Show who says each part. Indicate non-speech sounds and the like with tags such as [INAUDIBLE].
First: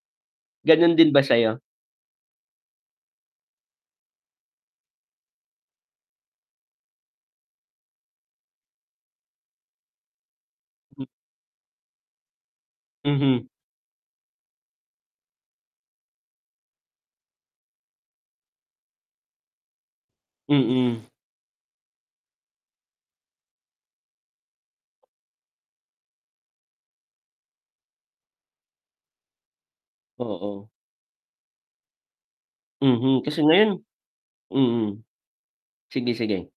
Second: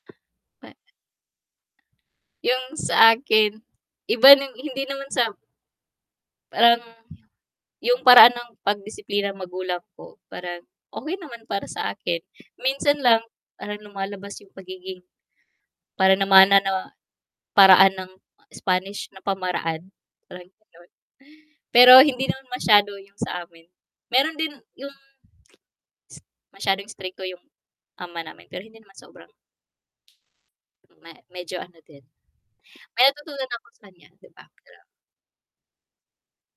Speaker 1: Ganun din ba sayo?
Speaker 2: 'Yung sa akin, iba nung hindi naman sa Um, 'yung paraan ng pag-disiplina magulang ko, parang okey naman para sa akin, minsan lang
Speaker 1: Mhm.
Speaker 2: parang lumalabas yung pagiging para namana 'no, paraan ng Spanish na pamaraan parang ganon
Speaker 1: Mm.
Speaker 2: [INHALES] pero hindi naman masyado yung sa amin, meron din yung [SMACKS LIPS] masyadong istrikto yung ama namin, pero hindi naman sobrang
Speaker 1: Oo.
Speaker 2: ma medyo ano din, [INHALES] may
Speaker 1: Mhm, kasi
Speaker 2: natutunan ako
Speaker 1: ngayon
Speaker 2: sa kanya 'di ba.
Speaker 1: mm. Sige, sige.